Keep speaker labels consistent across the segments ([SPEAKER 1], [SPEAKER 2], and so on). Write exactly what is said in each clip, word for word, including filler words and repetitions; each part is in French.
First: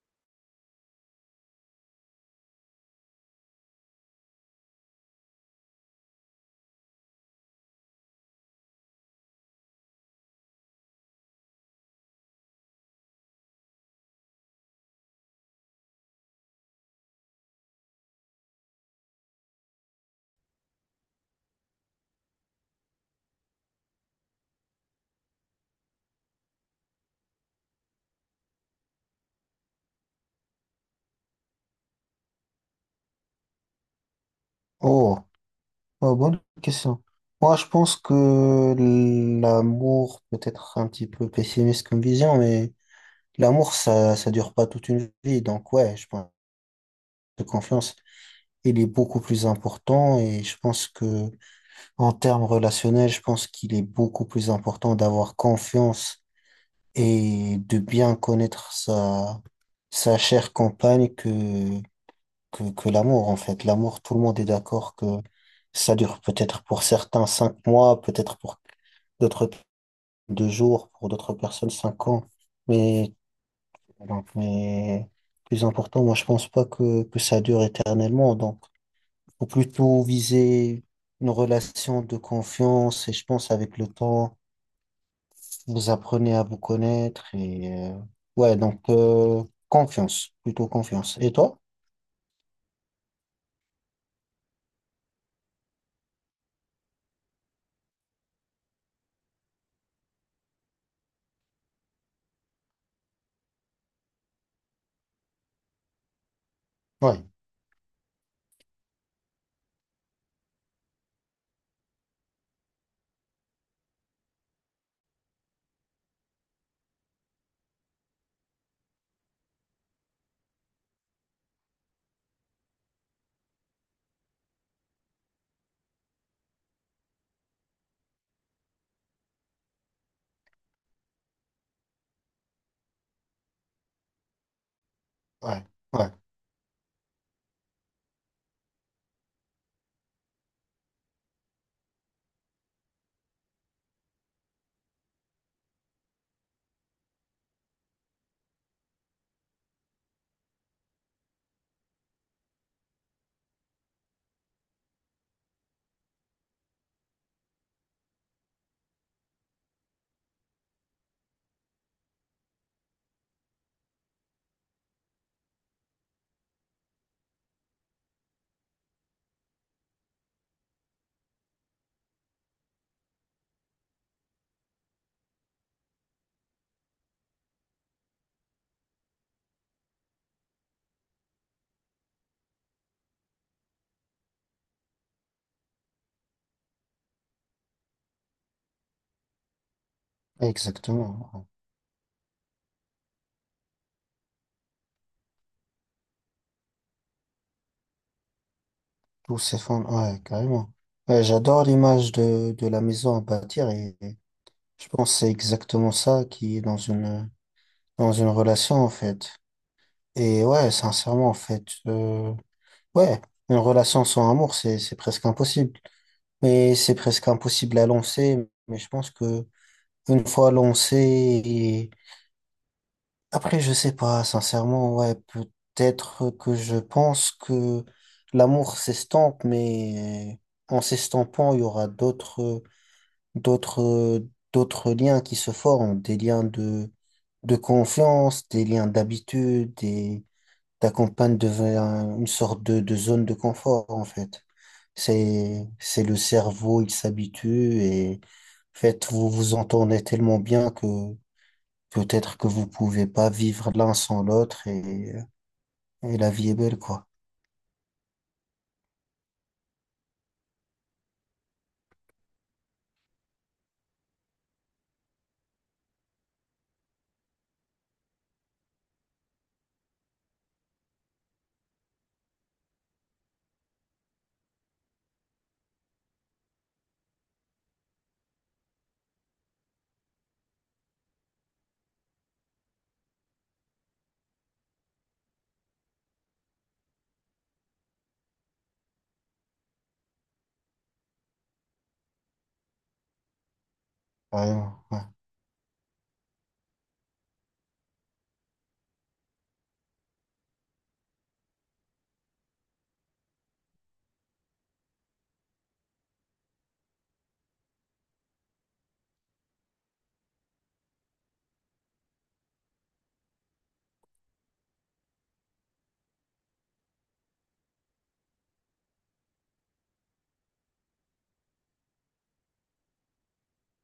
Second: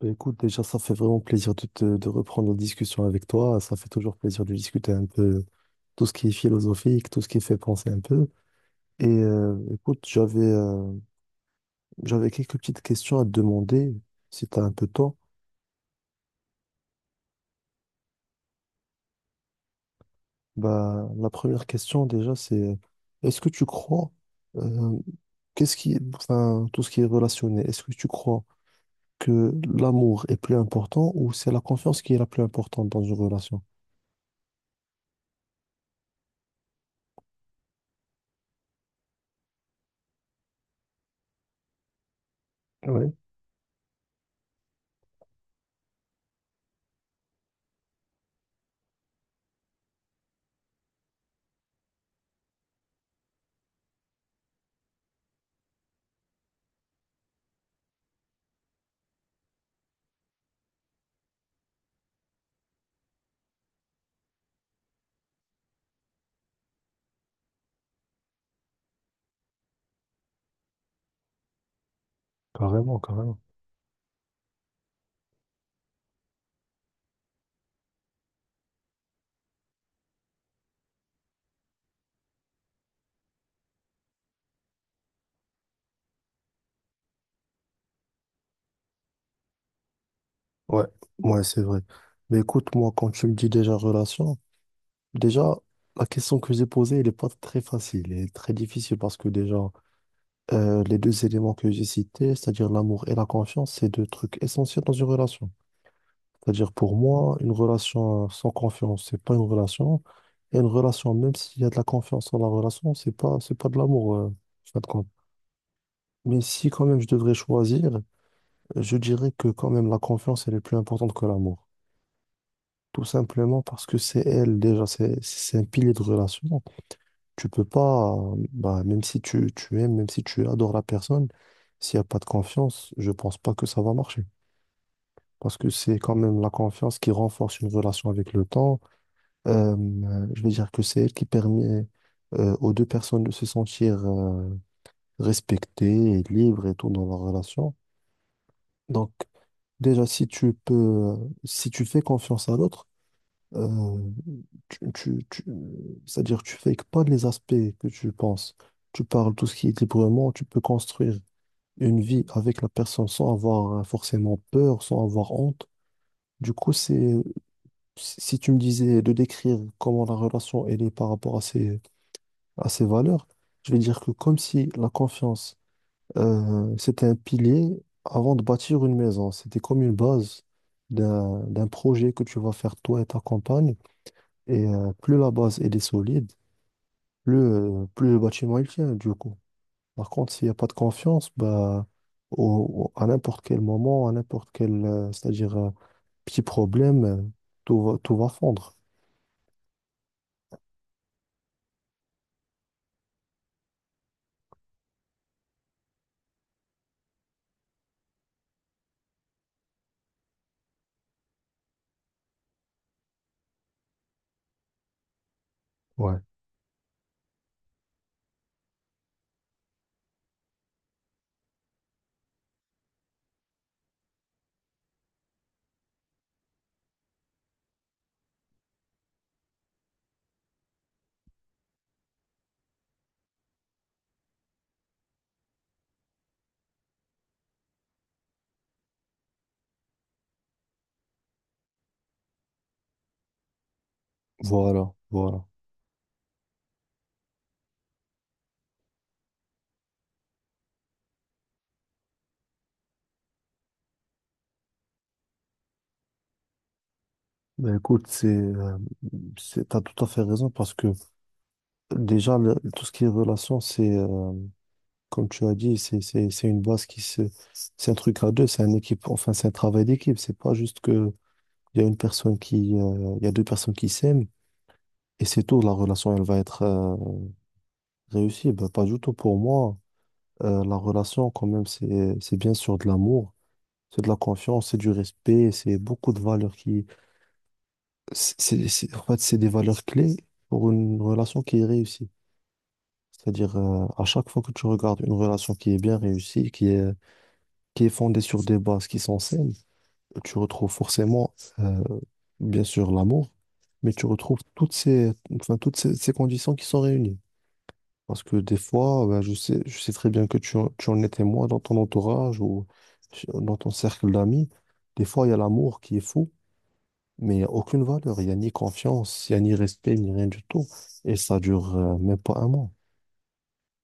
[SPEAKER 1] Bah, écoute, déjà, ça fait vraiment plaisir de, te- de reprendre la discussion avec toi. Ça fait toujours plaisir de discuter un peu tout ce qui est philosophique, tout ce qui fait penser un peu. Et euh, écoute, j'avais euh, j'avais quelques petites questions à te demander, si tu as un peu de temps. Bah, la première question, déjà, c'est euh, est-ce que tu crois, euh, qu'est-ce qui, enfin, tout ce qui est relationné, est-ce que tu crois que l'amour est plus important ou c'est la confiance qui est la plus importante dans une relation?
[SPEAKER 2] Oh, euh, bonne question. Moi, je pense que l'amour, peut-être un petit peu pessimiste comme vision, mais
[SPEAKER 1] Oui,
[SPEAKER 2] l'amour, ça, ça dure pas toute une vie. Donc, ouais, je pense que confiance, il est beaucoup plus important. Et je pense que, en termes relationnels, je pense qu'il est beaucoup plus important d'avoir confiance et de bien connaître sa, sa chère compagne que, que, que l'amour, en fait. L'amour, tout le monde est d'accord que ça dure peut-être pour certains cinq mois, peut-être pour d'autres deux jours, pour d'autres personnes cinq ans.
[SPEAKER 1] carrément,
[SPEAKER 2] Mais,
[SPEAKER 1] carrément.
[SPEAKER 2] donc, mais plus important, moi, je pense pas que, que ça dure éternellement. Donc, faut plutôt viser une relation de confiance et je pense avec le temps. Vous apprenez à vous connaître et euh, ouais, donc euh, confiance, plutôt
[SPEAKER 1] Ouais,
[SPEAKER 2] confiance. Et
[SPEAKER 1] ouais,
[SPEAKER 2] toi?
[SPEAKER 1] c'est vrai. Mais écoute, moi, quand tu me dis déjà relation, déjà, la question que j'ai posée, elle n'est pas très facile, elle est très difficile parce que déjà, euh, les deux éléments que j'ai cités, c'est-à-dire l'amour et la confiance, c'est deux trucs essentiels dans une relation. C'est-à-dire pour
[SPEAKER 2] Ouais,
[SPEAKER 1] moi, une relation sans confiance, c'est pas une relation. Et une relation, même s'il y a de la confiance dans la relation, c'est pas, c'est pas de l'amour, euh, en fin de compte. Mais si quand même je devrais choisir, je dirais que quand même la confiance, elle est plus importante que l'amour. Tout simplement parce que c'est elle, déjà, c'est c'est un pilier de relation. Tu peux pas, euh, bah, même si tu, tu aimes, même si tu adores la personne, s'il n'y a pas de confiance, je pense pas que ça va marcher. Parce
[SPEAKER 2] ouais,
[SPEAKER 1] que c'est
[SPEAKER 2] ouais,
[SPEAKER 1] quand même la confiance qui renforce une relation avec le temps. Euh, euh, je veux dire que c'est elle qui permet euh, aux deux personnes de se sentir euh, respectées et libres et tout dans leur relation. Donc, déjà, si tu peux, si tu fais confiance à l'autre, euh, tu, tu, tu- c'est-à-dire tu fakes pas les aspects que tu penses. Tu parles tout ce qui est librement, tu peux construire une vie avec la personne sans avoir euh, forcément peur, sans avoir honte. Du coup, c'est, si si tu me disais de décrire comment la relation elle est par rapport à ses, à ses valeurs, je vais dire que comme si la confiance, euh, c'était un pilier avant de bâtir une maison. C'était comme une base d'un, d'un projet que tu vas faire toi et ta compagne. Et euh, plus la base elle est solide, plus, euh, plus le bâtiment il tient du coup. Par contre, s'il n'y a pas de confiance,
[SPEAKER 2] exactement. Ouais.
[SPEAKER 1] bah, au- au- à n'importe quel moment, à n'importe quel, euh, c'est-à-dire euh, petit problème, euh, tout va, tout va fondre.
[SPEAKER 2] Tous ces fonds, ouais, carrément. Ouais, j'adore l'image de, de la maison à bâtir et et je pense que c'est exactement ça qui est dans une dans une relation en fait. Et ouais, sincèrement, en fait, euh, ouais, une relation sans amour, c'est, c'est presque impossible.
[SPEAKER 1] Ouais.
[SPEAKER 2] Mais c'est presque impossible à lancer. Mais je pense que une fois lancé, et- après, je sais pas, sincèrement, ouais, peut-être que je pense que l'amour s'estompe, mais en s'estampant, il y aura d'autres, d'autres, d'autres liens qui se forment, des liens de, de confiance, des liens d'habitude, des t'accompagne devant une sorte de, de zone de confort, en fait.
[SPEAKER 1] Voilà, voilà.
[SPEAKER 2] C'est, c'est le cerveau, il s'habitue et en fait, vous vous entendez tellement bien que peut-être que vous pouvez pas vivre l'un sans l'autre et, et la vie est belle, quoi.
[SPEAKER 1] Ben écoute, c'est, euh, c'est, t'as tout à fait raison parce que déjà, le- tout ce qui est relation, c'est, euh, comme tu as dit, c'est, c'est, c'est une base qui se, c'est un truc à deux, c'est un équipe, enfin, c'est un travail d'équipe. C'est pas juste que il y a une personne qui, euh, il y a deux personnes qui s'aiment et c'est tout. La relation, elle va être euh, réussie. Ben, pas du tout pour moi. Euh, la relation, quand même, c'est, c'est bien sûr de l'amour, c'est de la confiance, c'est du respect, c'est beaucoup de valeurs qui, c'est, c'est, c'est- en fait, c'est des valeurs clés pour une relation qui est réussie. C'est-à-dire, euh, à chaque fois que tu
[SPEAKER 2] Carrément,
[SPEAKER 1] regardes
[SPEAKER 2] ouais.
[SPEAKER 1] une relation qui est bien réussie, qui est qui est fondée sur des bases qui sont saines, tu retrouves forcément, euh, bien sûr, l'amour, mais tu retrouves toutes ces, enfin, toutes ces, ces conditions qui sont réunies. Parce que des fois, ben, je sais, je sais très bien que tu, en- tu en es témoin dans ton entourage ou dans ton cercle d'amis. Des fois, il y a l'amour qui est fou, mais il n'y a aucune valeur. Il n'y a ni confiance, il n'y a ni respect, ni rien du tout. Et ça dure euh, même pas un mois.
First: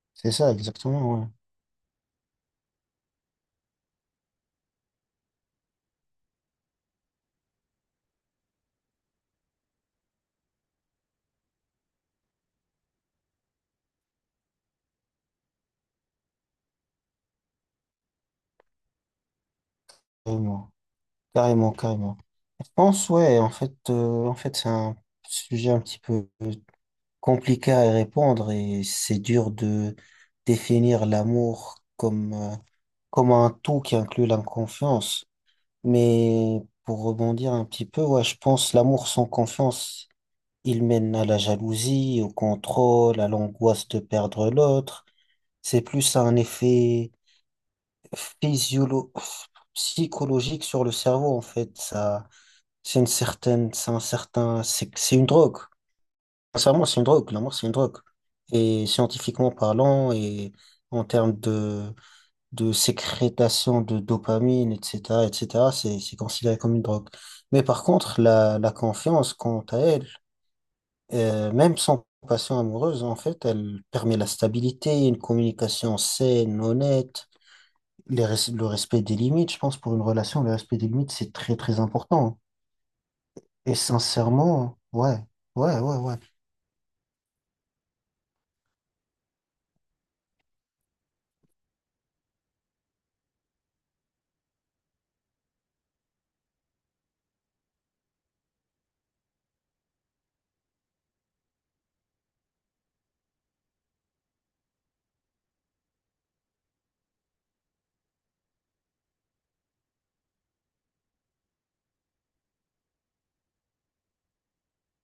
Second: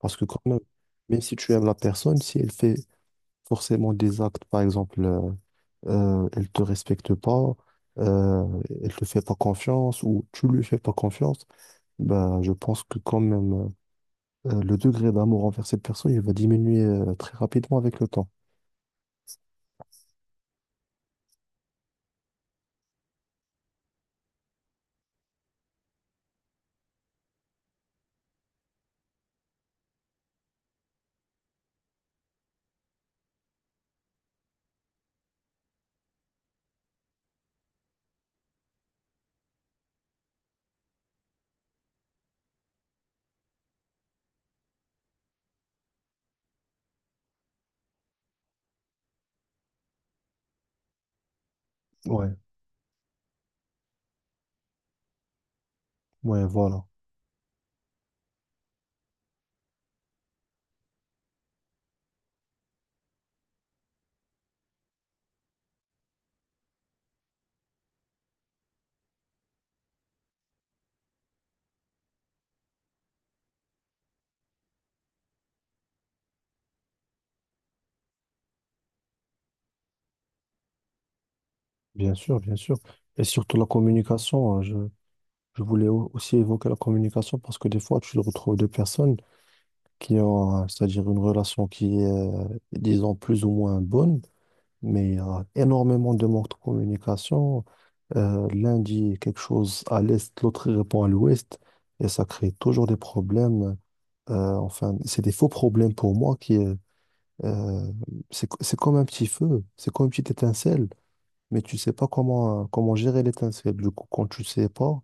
[SPEAKER 1] Parce que
[SPEAKER 2] C'est
[SPEAKER 1] quand
[SPEAKER 2] ça,
[SPEAKER 1] même,
[SPEAKER 2] exactement,
[SPEAKER 1] même
[SPEAKER 2] ouais.
[SPEAKER 1] si tu aimes la personne, si elle fait forcément des actes, par exemple, euh, euh, elle te respecte pas, euh, elle te fait pas confiance ou tu lui fais pas confiance, bah, je pense que quand même euh, le degré d'amour envers cette personne, il va diminuer euh, très rapidement avec le temps.
[SPEAKER 2] Carrément, carrément, carrément. Je pense, ouais, en fait, euh, en fait, c'est un sujet un petit peu compliqué à répondre et c'est dur de définir l'amour comme, euh, comme un tout qui inclut la confiance. Mais pour rebondir un petit peu, ouais, je pense l'amour sans confiance, il mène à la jalousie, au contrôle, à l'angoisse de perdre l'autre. C'est plus un effet physiolo psychologique sur le cerveau, en fait. Ça,
[SPEAKER 1] Ouais,
[SPEAKER 2] c'est une certaine, c'est un certain, c'est c'est une drogue.
[SPEAKER 1] ouais, voilà.
[SPEAKER 2] Sincèrement, c'est une drogue. L'amour, c'est une drogue. Et scientifiquement parlant, et en termes de de sécrétation de dopamine, et cetera, et cetera, c'est, c'est considéré comme une drogue. Mais par contre, la, la confiance, quant à elle, euh, même sans passion amoureuse, en fait, elle permet la stabilité, une communication saine, honnête, les res- le respect des limites. Je pense pour une relation, le respect des limites, c'est très, très
[SPEAKER 1] Bien
[SPEAKER 2] important.
[SPEAKER 1] sûr, bien sûr. Et surtout la
[SPEAKER 2] Et
[SPEAKER 1] communication, hein, je,
[SPEAKER 2] sincèrement, ouais,
[SPEAKER 1] je
[SPEAKER 2] ouais,
[SPEAKER 1] voulais
[SPEAKER 2] ouais,
[SPEAKER 1] au-
[SPEAKER 2] ouais,
[SPEAKER 1] aussi évoquer la communication parce que des fois, tu retrouves deux personnes qui ont, euh, c'est-à-dire une relation qui est, euh, disons, plus ou moins bonne mais il y a énormément de manque de communication. Euh, l'un dit quelque chose à l'est, l'autre il répond à l'ouest, et ça crée toujours des problèmes. Euh, enfin, c'est des faux problèmes pour moi qui, euh, euh, c'est, c'est comme un petit feu, c'est comme une petite étincelle, mais tu sais pas comment, euh, comment gérer l'étincelle. Du coup, quand tu sais pas,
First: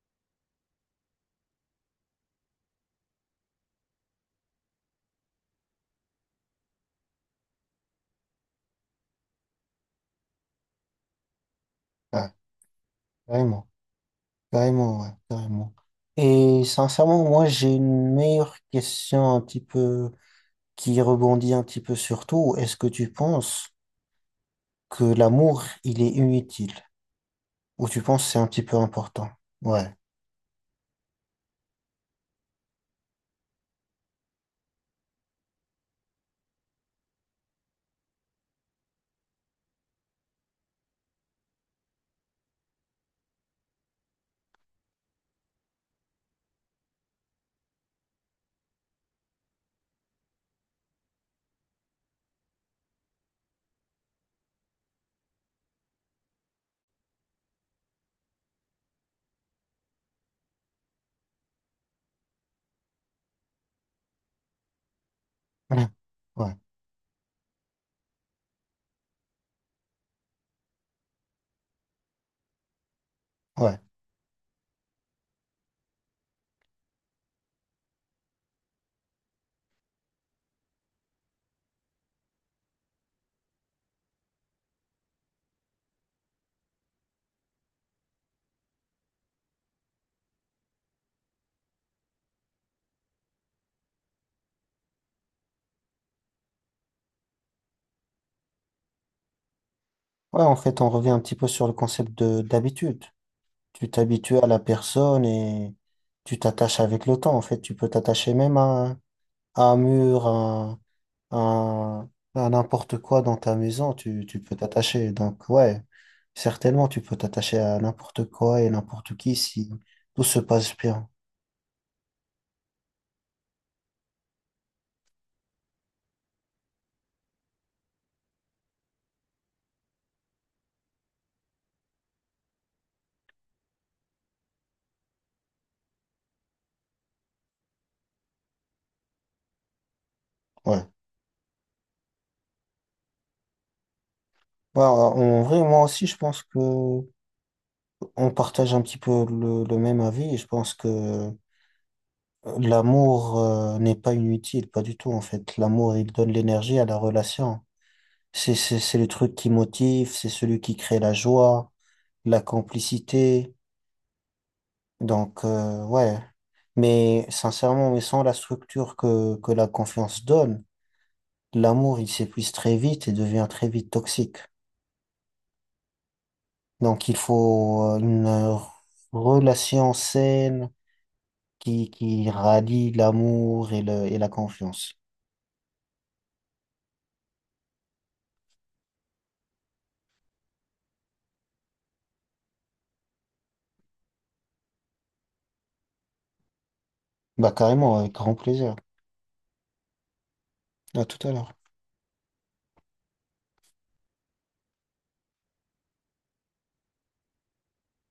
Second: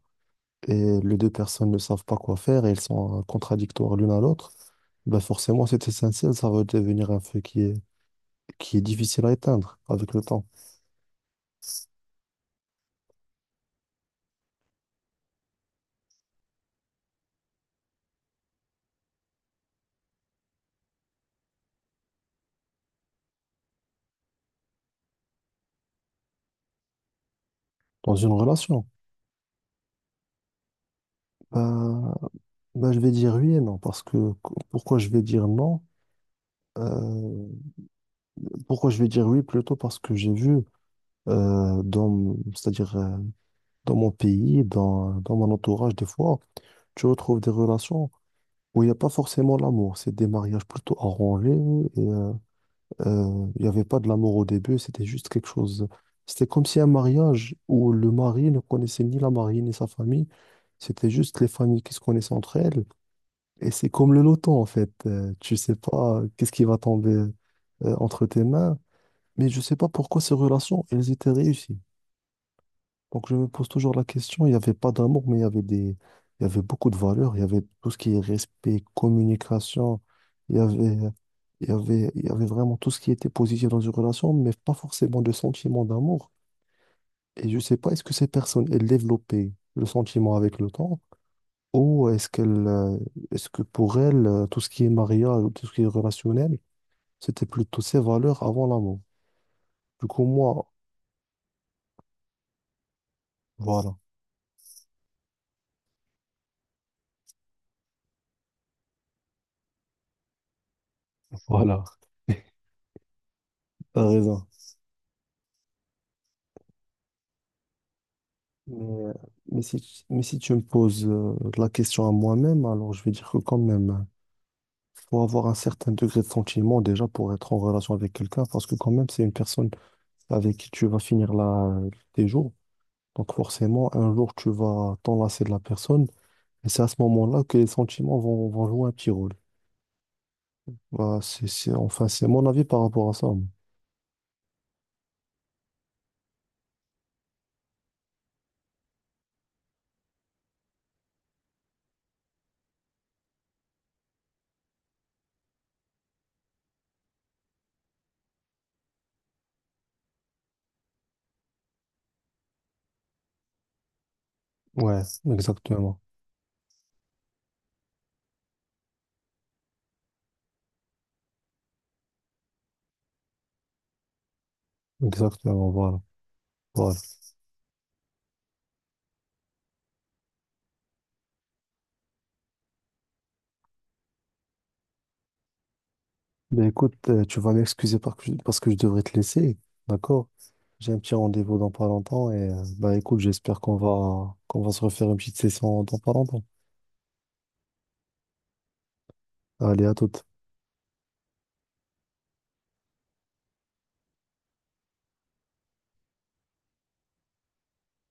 [SPEAKER 1] et les deux personnes ne savent pas quoi faire, et elles sont euh, contradictoires l'une à l'autre, ben forcément, cette étincelle, ça va devenir un feu qui est, qui est difficile à éteindre avec le temps,
[SPEAKER 2] ouais, carrément, carrément, ouais, carrément. Et sincèrement, moi, j'ai une meilleure question un petit peu qui rebondit un petit peu sur tout, est-ce que tu penses que l'amour, il est inutile? Ou tu
[SPEAKER 1] dans
[SPEAKER 2] penses que
[SPEAKER 1] une
[SPEAKER 2] c'est un petit peu
[SPEAKER 1] relation.
[SPEAKER 2] important? Ouais.
[SPEAKER 1] Bah, bah, je vais dire oui et non, parce que qu- pourquoi je vais dire non? Euh, Pourquoi je vais dire oui plutôt parce que j'ai vu euh, dans, m- c'est-à-dire euh, dans mon pays, dans, dans mon entourage, des fois, tu retrouves des relations où il n'y a pas forcément l'amour. C'est des mariages plutôt arrangés et euh, euh, il n'y avait pas de l'amour au début, c'était juste quelque chose. C'était comme si un mariage où le mari ne connaissait ni la mariée ni sa famille, c'était juste les familles qui se connaissaient entre elles. Et c'est comme le loto, en fait. Euh, tu sais
[SPEAKER 2] Ouais.
[SPEAKER 1] pas qu'est-ce
[SPEAKER 2] Ouais.
[SPEAKER 1] qui va tomber euh, entre tes mains. Mais je sais pas pourquoi ces relations, elles étaient réussies. Donc je me pose
[SPEAKER 2] Ouais,
[SPEAKER 1] toujours la question, il n'y avait pas d'amour, mais il y avait des... il y avait beaucoup de valeurs. Il y avait tout ce qui est respect, communication. Il y avait, il y avait, il y avait vraiment tout ce qui était positif dans une relation, mais pas forcément de sentiment d'amour. Et je sais pas, est-ce que ces personnes, elles développaient le sentiment avec le temps ou est-ce qu'elle, euh, est-ce que pour elle, euh, tout ce qui est mariage, tout ce qui est relationnel, c'était plutôt ses valeurs avant l'amour. Du coup,
[SPEAKER 2] ouais, en
[SPEAKER 1] moi,
[SPEAKER 2] fait, on revient un petit peu sur le concept de d'habitude. Tu
[SPEAKER 1] voilà,
[SPEAKER 2] t'habitues à la personne et tu t'attaches avec le temps. En fait, tu peux t'attacher même à, à un mur, à,
[SPEAKER 1] voilà,
[SPEAKER 2] à- à n'importe quoi dans ta maison.
[SPEAKER 1] t'as
[SPEAKER 2] Tu, tu
[SPEAKER 1] raison.
[SPEAKER 2] peux t'attacher. Donc, ouais, certainement, tu peux t'attacher à n'importe quoi et
[SPEAKER 1] Mais, euh,
[SPEAKER 2] n'importe qui
[SPEAKER 1] mais
[SPEAKER 2] si
[SPEAKER 1] si, tu- mais
[SPEAKER 2] tout
[SPEAKER 1] si
[SPEAKER 2] se
[SPEAKER 1] tu me
[SPEAKER 2] passe
[SPEAKER 1] poses
[SPEAKER 2] bien.
[SPEAKER 1] euh, la question à moi-même, alors je vais dire que quand même, euh, faut avoir un certain degré de sentiment déjà pour être en relation avec quelqu'un, parce que quand même, c'est une personne avec qui tu vas finir là tes jours. Donc forcément, un jour, tu vas t'enlacer de la personne, et c'est à ce moment-là que les sentiments vont, vont jouer un petit rôle.
[SPEAKER 2] Ouais.
[SPEAKER 1] Voilà, c'est, c'est, enfin, c'est mon avis par rapport à ça.
[SPEAKER 2] Bah, en vrai, moi aussi, je pense que on partage un petit peu le, le même avis. Et je pense que euh, l'amour, euh, n'est pas inutile, pas du tout, en fait. L'amour, il donne l'énergie à la relation. C'est, c'est, c'est le truc qui motive, c'est celui qui crée la joie, la complicité.
[SPEAKER 1] Ouais,
[SPEAKER 2] Donc, euh,
[SPEAKER 1] exactement.
[SPEAKER 2] ouais. Mais sincèrement, mais sans la structure que, que la confiance donne, l'amour, il s'épuise très vite et devient très vite toxique.
[SPEAKER 1] Exactement, voilà. Voilà.
[SPEAKER 2] Donc, il faut euh, une relation saine qui, qui rallie l'amour et, le, et la confiance.
[SPEAKER 1] Mais écoute, euh, tu vas m'excuser par- parce que je devrais te laisser, d'accord? J'ai un petit rendez-vous dans pas longtemps et euh, bah écoute, j'espère qu'on va qu'on va se refaire une petite session dans pas longtemps.
[SPEAKER 2] Bah, carrément, avec grand plaisir.
[SPEAKER 1] Allez, à toute.
[SPEAKER 2] À tout à l'heure.